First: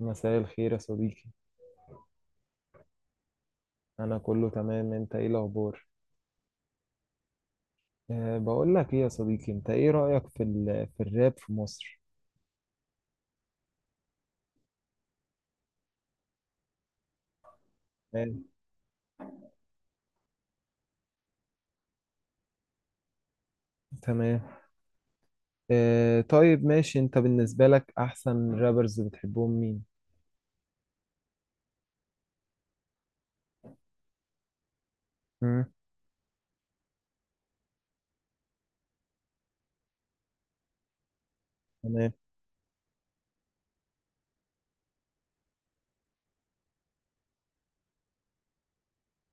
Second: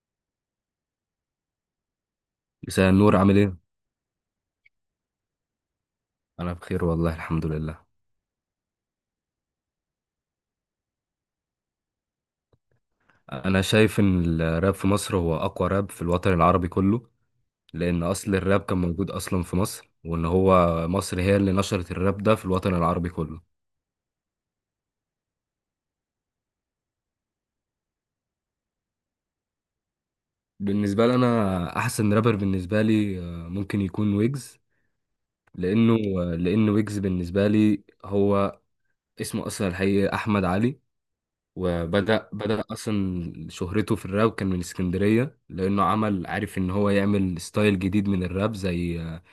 مساء الخير يا صديقي. مساء النور، عامل ايه؟ انا كله تمام، انت ايه الاخبار؟ انا بخير والله الحمد لله. بقول لك ايه يا صديقي، انت ايه رايك في الراب في مصر؟ انا شايف ان الراب في مصر هو اقوى راب في الوطن العربي كله، لان اصل تمام. الراب كان موجود اصلا في مصر، وان هو مصر هي اللي نشرت الراب ده في الوطن العربي كله. تمام. طيب، ماشي. انت بالنسبه لك احسن رابرز بتحبهم مين؟ بالنسبه لي انا احسن رابر بالنسبه لي، ممكن يكون ويجز. مم. لانه لان ويجز بالنسبه لي هو اسمه اصلا الحقيقي احمد علي. تمام. وبدأ أصلا شهرته في الراب كان من اسكندرية، لأنه عمل عارف إن هو يعمل ستايل جديد من الراب، زي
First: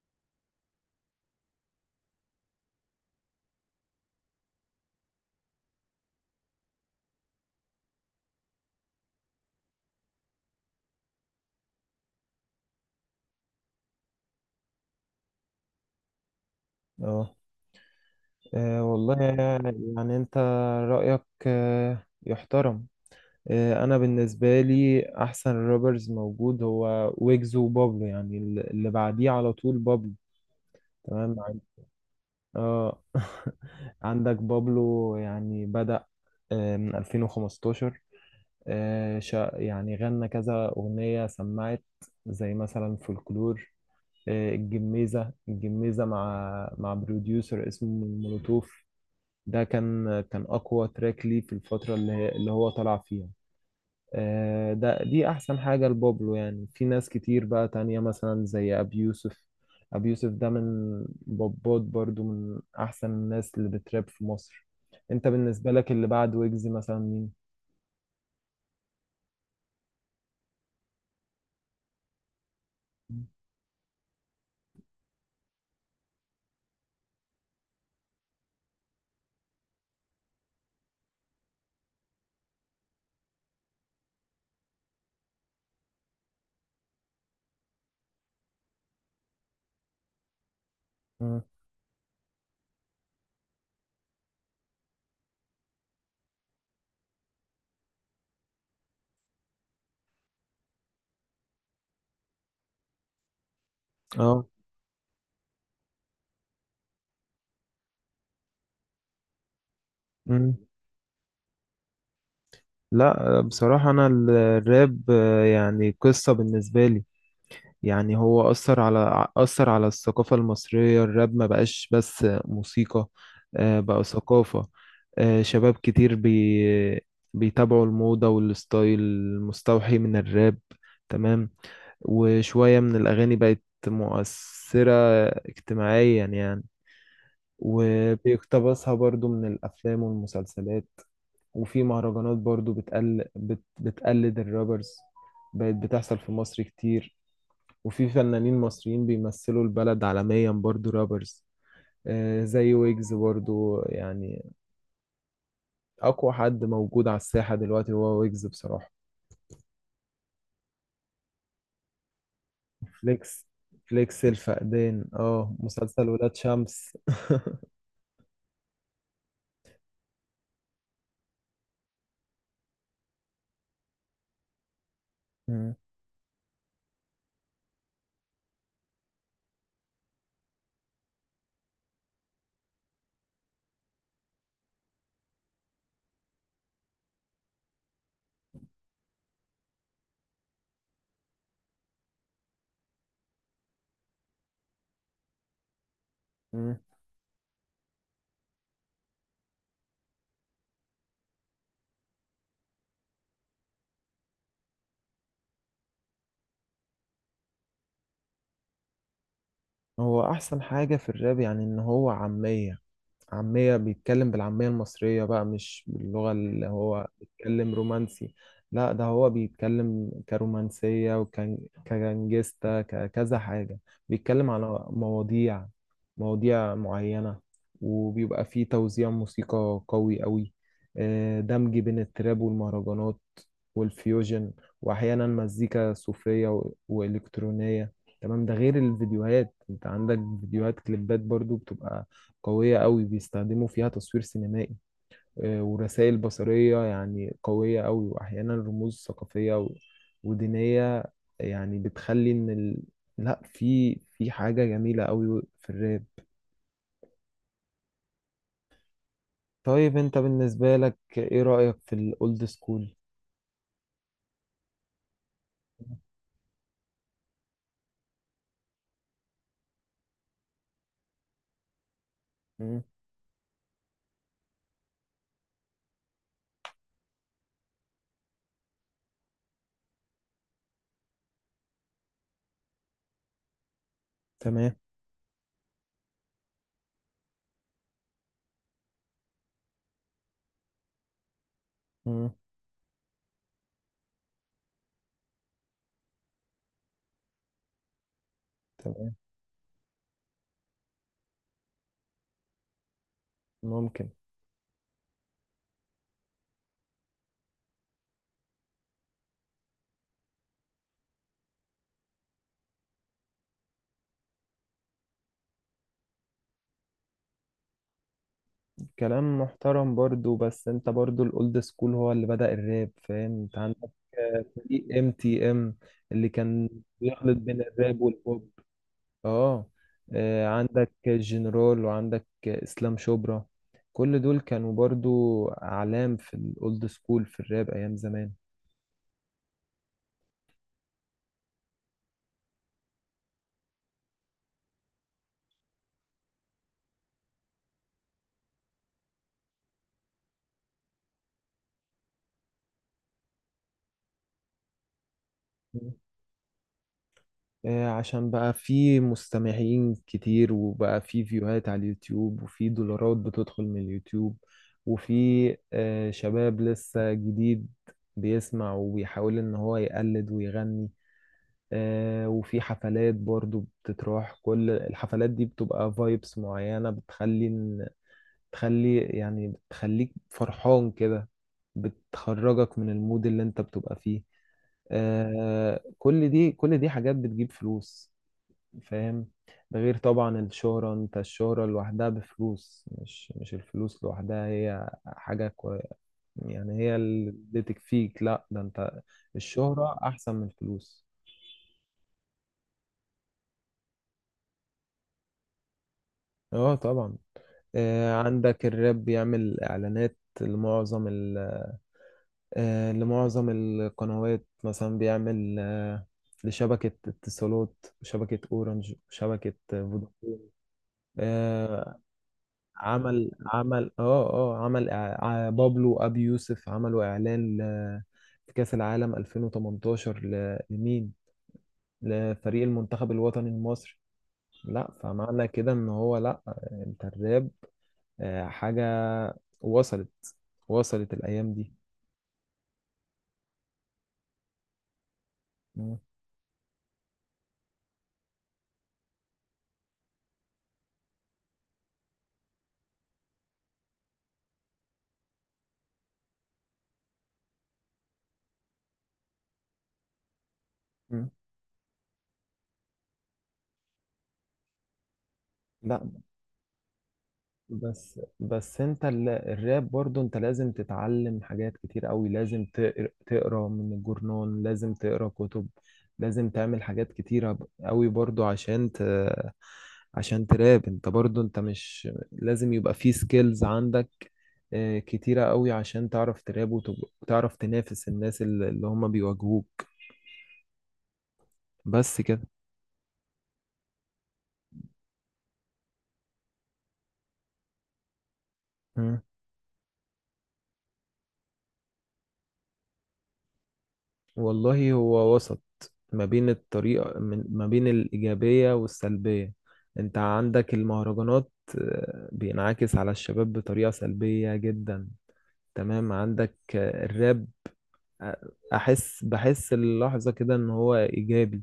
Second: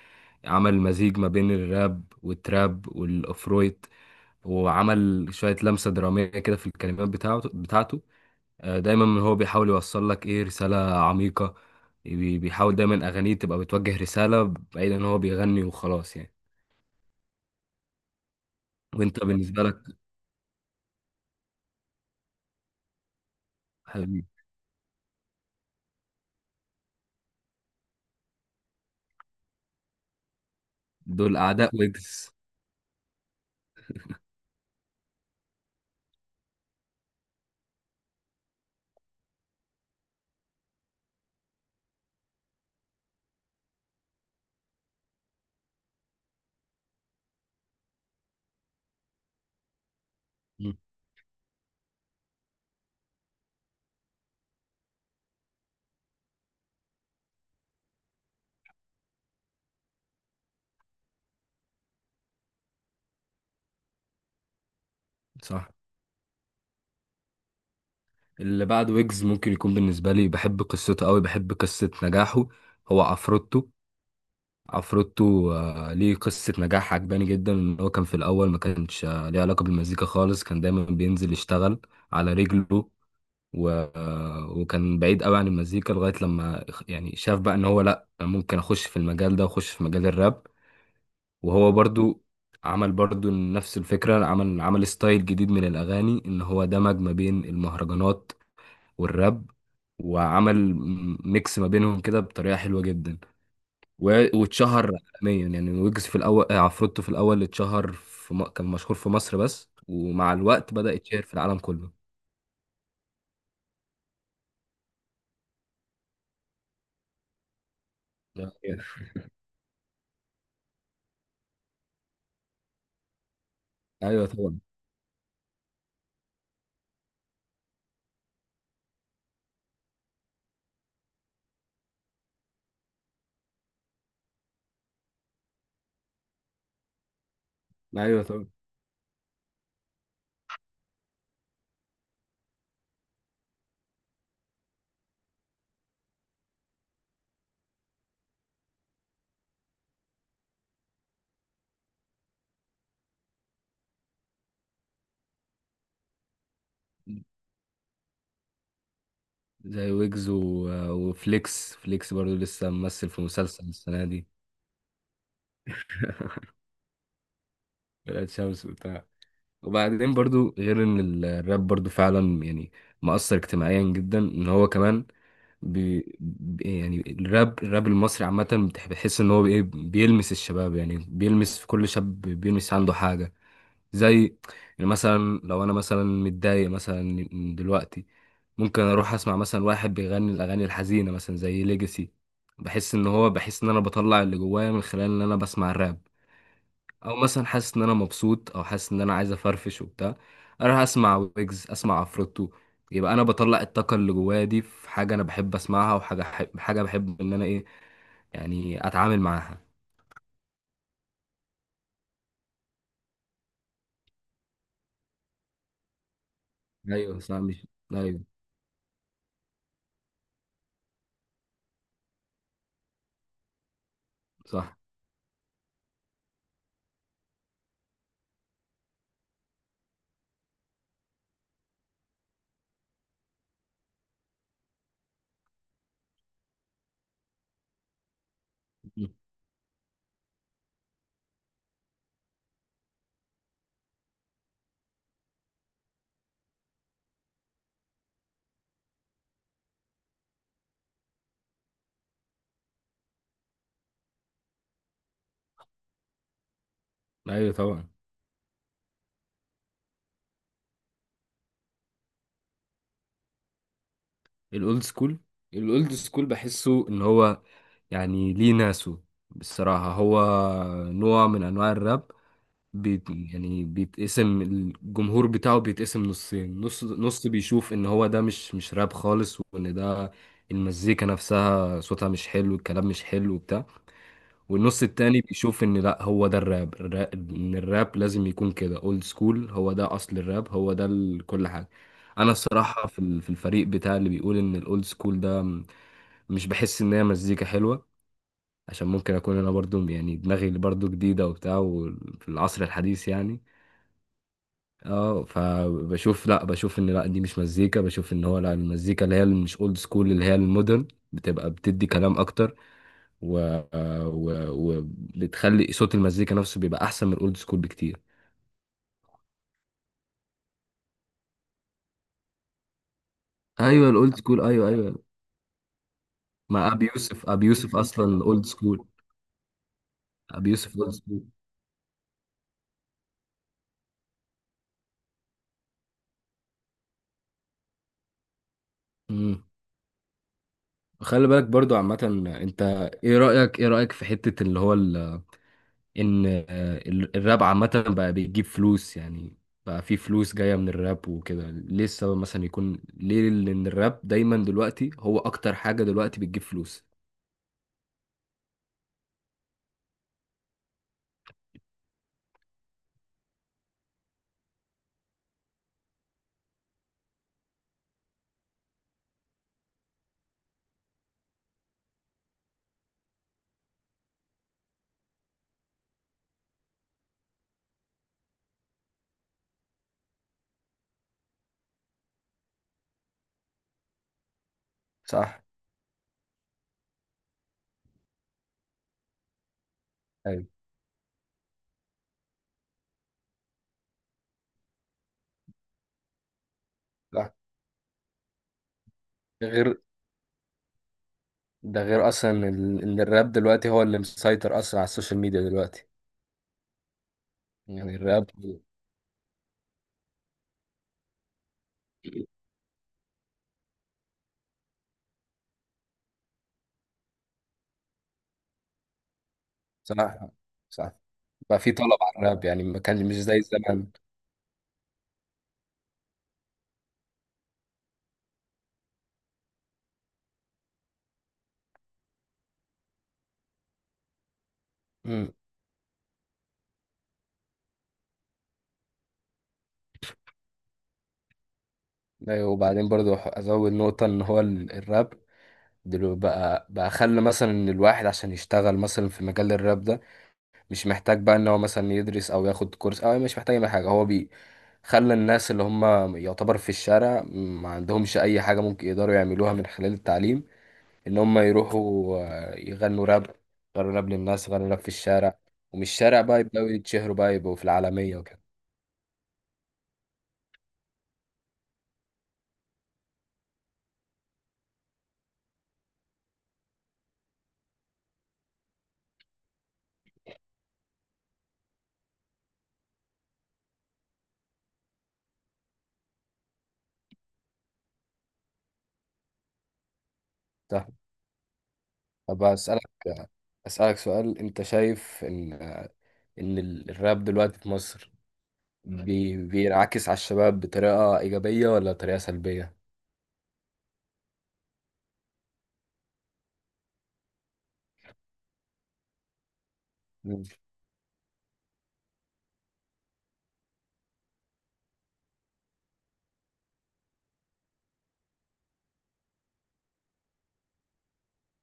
عمل مزيج ما بين الراب والتراب والافرويت، وعمل شوية لمسة درامية كده في الكلمات بتاعته بتاعته. دايما هو بيحاول يوصل لك ايه، رسالة عميقة. بيحاول دايما اغانيه تبقى بتوجه رسالة، بعيد ان هو بيغني وخلاص يعني. اه. والله. وانت بالنسبة لك؟ يعني انت، رايك، يحترم. انا حبيبي، بالنسبه لي احسن رابرز موجود هو ويجز وبابلو، يعني اللي بعديه على طول بابلو. تمام. دول اعداء ويجز. اه. عندك بابلو يعني بدأ من 2015. يعني غنى كذا أغنية سمعت، زي مثلا فولكلور. الجميزة الجميزة مع بروديوسر اسمه مولوتوف. ده كان مم، أقوى تراك ليه في الفترة اللي هو طلع فيها. آه، ده دي احسن حاجة لبابلو، يعني في ناس كتير بقى تانية مثلا زي ابي يوسف. ابي يوسف ده من بابات، برضو من احسن الناس اللي بتراب في مصر. انت صح. بالنسبة لك اللي بعد ويجز مثلا مين؟ اللي بعد ويجز ممكن يكون بالنسبة لي، بحب قصته قوي، بحب قصة نجاحه. هو عفروتو. عفروتو، ليه قصة نجاح عجباني جدا، ان هو كان في الاول ما كانش ليه علاقة بالمزيكا خالص، كان دايما بينزل يشتغل على رجله. و... وكان بعيد قوي عن المزيكا لغاية لما يعني شاف بقى ان هو، لا، ممكن اخش في المجال ده واخش في مجال الراب. مم. وهو برضو عمل برضو نفس الفكرة، عمل ستايل جديد من الاغاني، ان هو دمج ما بين المهرجانات والراب، وعمل ميكس ما بينهم كده بطريقة حلوة جدا، اه. واتشهر عالميا يعني. ويجز في الاول، عفروتو في الاول اتشهر في كان مشهور في مصر بس، ومع مم. الوقت بدأ يتشهر في العالم كله. لا بصراحة، أنا الراب يعني قصة بالنسبة لي. يعني هو أثر يعني. على أثر على الثقافة المصرية، الراب ما بقاش بس موسيقى. بقى ايوه طبعا. ثقافة. شباب كتير بيتابعوا الموضة والستايل المستوحي من الراب. تمام. وشوية من الأغاني بقت مؤثرة اجتماعيا يعني، ايوه طبعا. وبيقتبسها برضو من الأفلام والمسلسلات. وفي مهرجانات برضو بتقلد الرابرز، بقت بتحصل في مصر كتير. وفي فنانين مصريين بيمثلوا البلد عالميا، برضو رابرز زي ويجز، برضو يعني أقوى حد موجود على الساحة دلوقتي هو ويجز بصراحة. زي ويجز وفليكس، فليكس برضو لسه ممثل في فليكس، مسلسل السنه فليكس دي. الفقدان. اه. مسلسل ولاد شمس. ولاد شمس وبتاع. وبعدين برضو، غير ان الراب برضو فعلا يعني مؤثر اجتماعيا جدا، ان هو كمان مم. يعني الراب المصري عامة بتحس ان هو ايه، بيلمس الشباب يعني، بيلمس في كل شاب، بيلمس عنده حاجة، زي يعني مثلا لو انا مثلا متضايق مثلا دلوقتي، ممكن اروح اسمع مثلا واحد بيغني الاغاني الحزينة، مثلا زي ليجاسي، بحس ان هو، بحس ان انا بطلع اللي جوايا من خلال ان انا بسمع الراب. مم. او مثلا حاسس ان انا مبسوط، او حاسس ان انا عايز افرفش وبتاع، اروح اسمع ويجز، اسمع عفروتو. يبقى انا بطلع الطاقه اللي جوايا دي في حاجه انا بحب اسمعها، وحاجه حب حاجه بحب ان انا ايه، يعني اتعامل معاها. هو أحسن حاجة في الراب يعني إن هو عامية. عامية، بيتكلم بالعامية المصرية بقى، مش باللغة اللي هو ايوه صح، مش بيتكلم ايوه رومانسي. لا، ده هو بيتكلم كرومانسية، وكان كجانجستا، ككذا حاجة. بيتكلم على صح. مواضيع، مواضيع معينة. وبيبقى فيه توزيع موسيقى قوي قوي، دمج بين التراب والمهرجانات والفيوجن. وأحيانا مزيكا صوفية و- وإلكترونية. تمام. ده غير مم. الفيديوهات، انت عندك فيديوهات كليبات برضو بتبقى قوية قوي، بيستخدموا فيها تصوير سينمائي. ورسائل بصرية يعني قوية قوي، وأحيانا رموز ثقافية و- ودينية، يعني لا، في حاجة جميلة قوي في الراب. ايوه طبعا. طيب أنت بالنسبة لك إيه رأيك في الأولد سكول؟ الاولد سكول، الاولد سكول بحسه ان هو، يعني ليه ناسه. بصراحه هو نوع من انواع الراب، مم. يعني بيتقسم الجمهور بتاعه، بيتقسم نصين، نص نص بيشوف ان هو ده مش راب خالص، وان ده المزيكا نفسها صوتها مش حلو، الكلام مش حلو وبتاع. تمام. والنص التاني بيشوف ان لا، هو ده الراب، ان الراب لازم يكون كده، اولد سكول، هو ده اصل الراب، هو ده كل حاجة. مم. انا الصراحة في في الفريق بتاع اللي بيقول ان الاولد سكول ده، مش بحس ان هي مزيكا حلوة، عشان ممكن تمام. اكون انا برضو يعني دماغي برضو جديدة وبتاع، وفي العصر الحديث يعني. ممكن. اه، فبشوف، لا، بشوف ان لا، دي مش مزيكا. بشوف ان هو لا، المزيكا اللي هي اللي مش اولد سكول، اللي هي المودرن، بتبقى بتدي كلام اكتر، و... وبتخلي صوت المزيكا نفسه بيبقى احسن من الاولد سكول بكتير. كلام محترم برضو، بس انت برضو الاولد سكول هو اللي بدأ الراب، فاهم؟ انت عندك ايوه، الاولد سكول، ايوه فريق ايوه. ام تي ام اللي كان مع ابي يوسف، بيخلط ابي بين يوسف الراب اصلا اولد والبوب. سكول. اه. ابي يوسف اولد عندك سكول. جنرال وعندك اسلام شبرا، كل دول كانوا برضو اعلام في الاولد سكول في الراب ايام زمان. امم خلي بالك برضو عامة. انت، ايه رأيك في حتة اللي هو، ان الراب عامة بقى بيجيب فلوس يعني. بقى في فلوس جاية من الراب وكده، ليه السبب مثلا يكون ليه، لأن الراب دايما دلوقتي هو أكتر حاجة دلوقتي بتجيب فلوس. عشان بقى في مستمعين كتير، وبقى في فيوهات على اليوتيوب، وفي دولارات بتدخل من اليوتيوب. وفي شباب لسه جديد بيسمع وبيحاول ان هو يقلد ويغني. وفي حفلات برضو بتتراح، كل الحفلات دي بتبقى فايبس معينة بتخلي يعني بتخليك فرحان كده، بتخرجك من المود اللي انت بتبقى فيه. صح. كل دي حاجات بتجيب فلوس، فاهم؟ ده غير طبعا ايوه الشهرة، انت الشهرة لوحدها بفلوس، مش الفلوس لوحدها هي حاجة يعني هي صح. اللي تكفيك. لا ده انت، غير الشهرة احسن من الفلوس. ده غير اصلا ان الراب دلوقتي هو اللي مسيطر اصلا على السوشيال ميديا دلوقتي، اه طبعا. يعني الراب. عندك الراب بيعمل اعلانات لمعظم القنوات، مثلا بيعمل لشبكة اتصالات وشبكة اورنج وشبكة صح، فودافون. صح. بقى في طلب آه، على الراب يعني، ما كان مش عمل زي زمان. عمل اه اه عمل إع- ع- بابلو ابي يوسف عملوا اعلان في كاس العالم 2018 لمين؟ لفريق المنتخب الوطني المصري. لا، امم فمعنى كده ان هو لا، انت الراب حاجة وصلت، الايام دي. ايوه. وبعدين برضو ازود نقطة، ان هو الراب مم. دلوقتي بقى خلى مثلا ان الواحد عشان يشتغل مثلا في مجال الراب ده، مش محتاج بقى ان هو مثلا يدرس او ياخد كورس، او مش محتاج اي حاجه، هو خلى الناس اللي هم يعتبر في الشارع، ما عندهمش اي حاجه ممكن يقدروا يعملوها من خلال التعليم، ان مم. هم يروحوا يغنوا راب، يغنوا راب للناس، يغنوا راب في الشارع، ومن لا، الشارع بقى يبداوا يتشهروا، بقى يبقوا في العالميه بس وكده. بس انت الراب، برضو انت لازم تتعلم حاجات كتير قوي، لازم تقرا من الجورنان، لازم تقرا كتب، لازم تعمل حاجات كتيرة قوي برضو عشان عشان تراب. انت برضو، انت مش لازم يبقى في سكيلز عندك اه، كتيرة قوي عشان تعرف تراب، وتعرف تنافس الناس اللي هم بيواجهوك. صح. بس كده. طب اسالك سؤال. انت شايف ان ان الراب دلوقتي في مصر مم. بينعكس على الشباب بطريقة إيجابية ولا طريقة سلبية؟ والله هو وسط ما بين الطريقة ما بين الإيجابية والسلبية. أنت مم. عندك المهرجانات بينعكس على الشباب بطريقة سلبية جدا. تمام، عندك الراب، آه، أحس بحس اللحظة كده إن هو إيجابي.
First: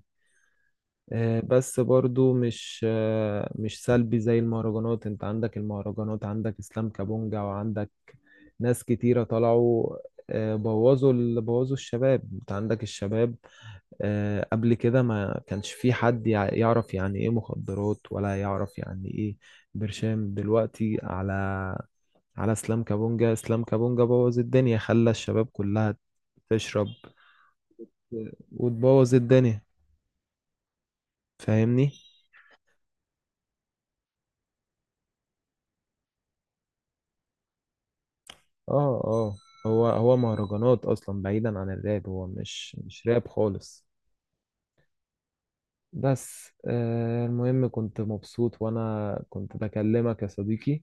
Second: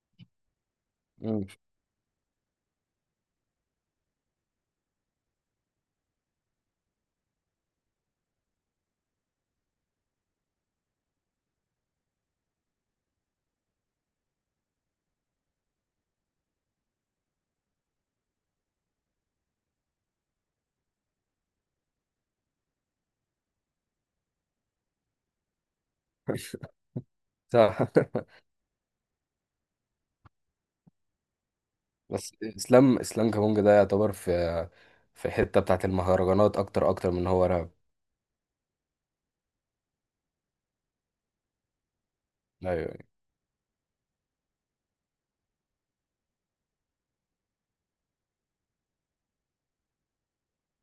مم. بس برضو مش مش سلبي زي المهرجانات. أنت عندك المهرجانات، عندك إسلام كابونجا، وعندك ناس كتيرة طلعوا بوظوا الشباب. أنت عندك الشباب، قبل كده ما كانش في حد يعرف يعني ايه مخدرات، ولا يعرف يعني ايه برشام. دلوقتي على اسلام كابونجا. اسلام كابونجا بوظ الدنيا، خلى الشباب كلها تشرب صح. وتبوظ الدنيا، فاهمني؟ بس اسلام كابونجا ده يعتبر في في حته بتاعت المهرجانات اكتر اكتر من هو راب. اه. اه. هو مهرجانات اصلا، بعيدا عن الراب، هو مش ايوه. مش راب خالص. بس المهم كنت مبسوط وانا كنت بكلمك يا صديقي.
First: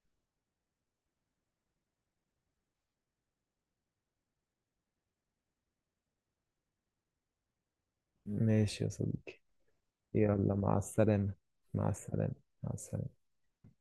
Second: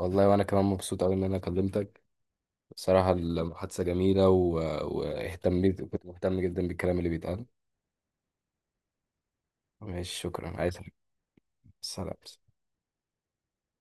والله وانا كمان مبسوط قوي ان انا كلمتك. بصراحه المحادثه جميله واهتميت، كنت مهتم جدا بالكلام اللي بيتقال. ماشي يا صديقي. ماشي، يلا، شكرا، عايز مع حاجة؟ السلامة. مع سلام. السلامة. مع السلامة.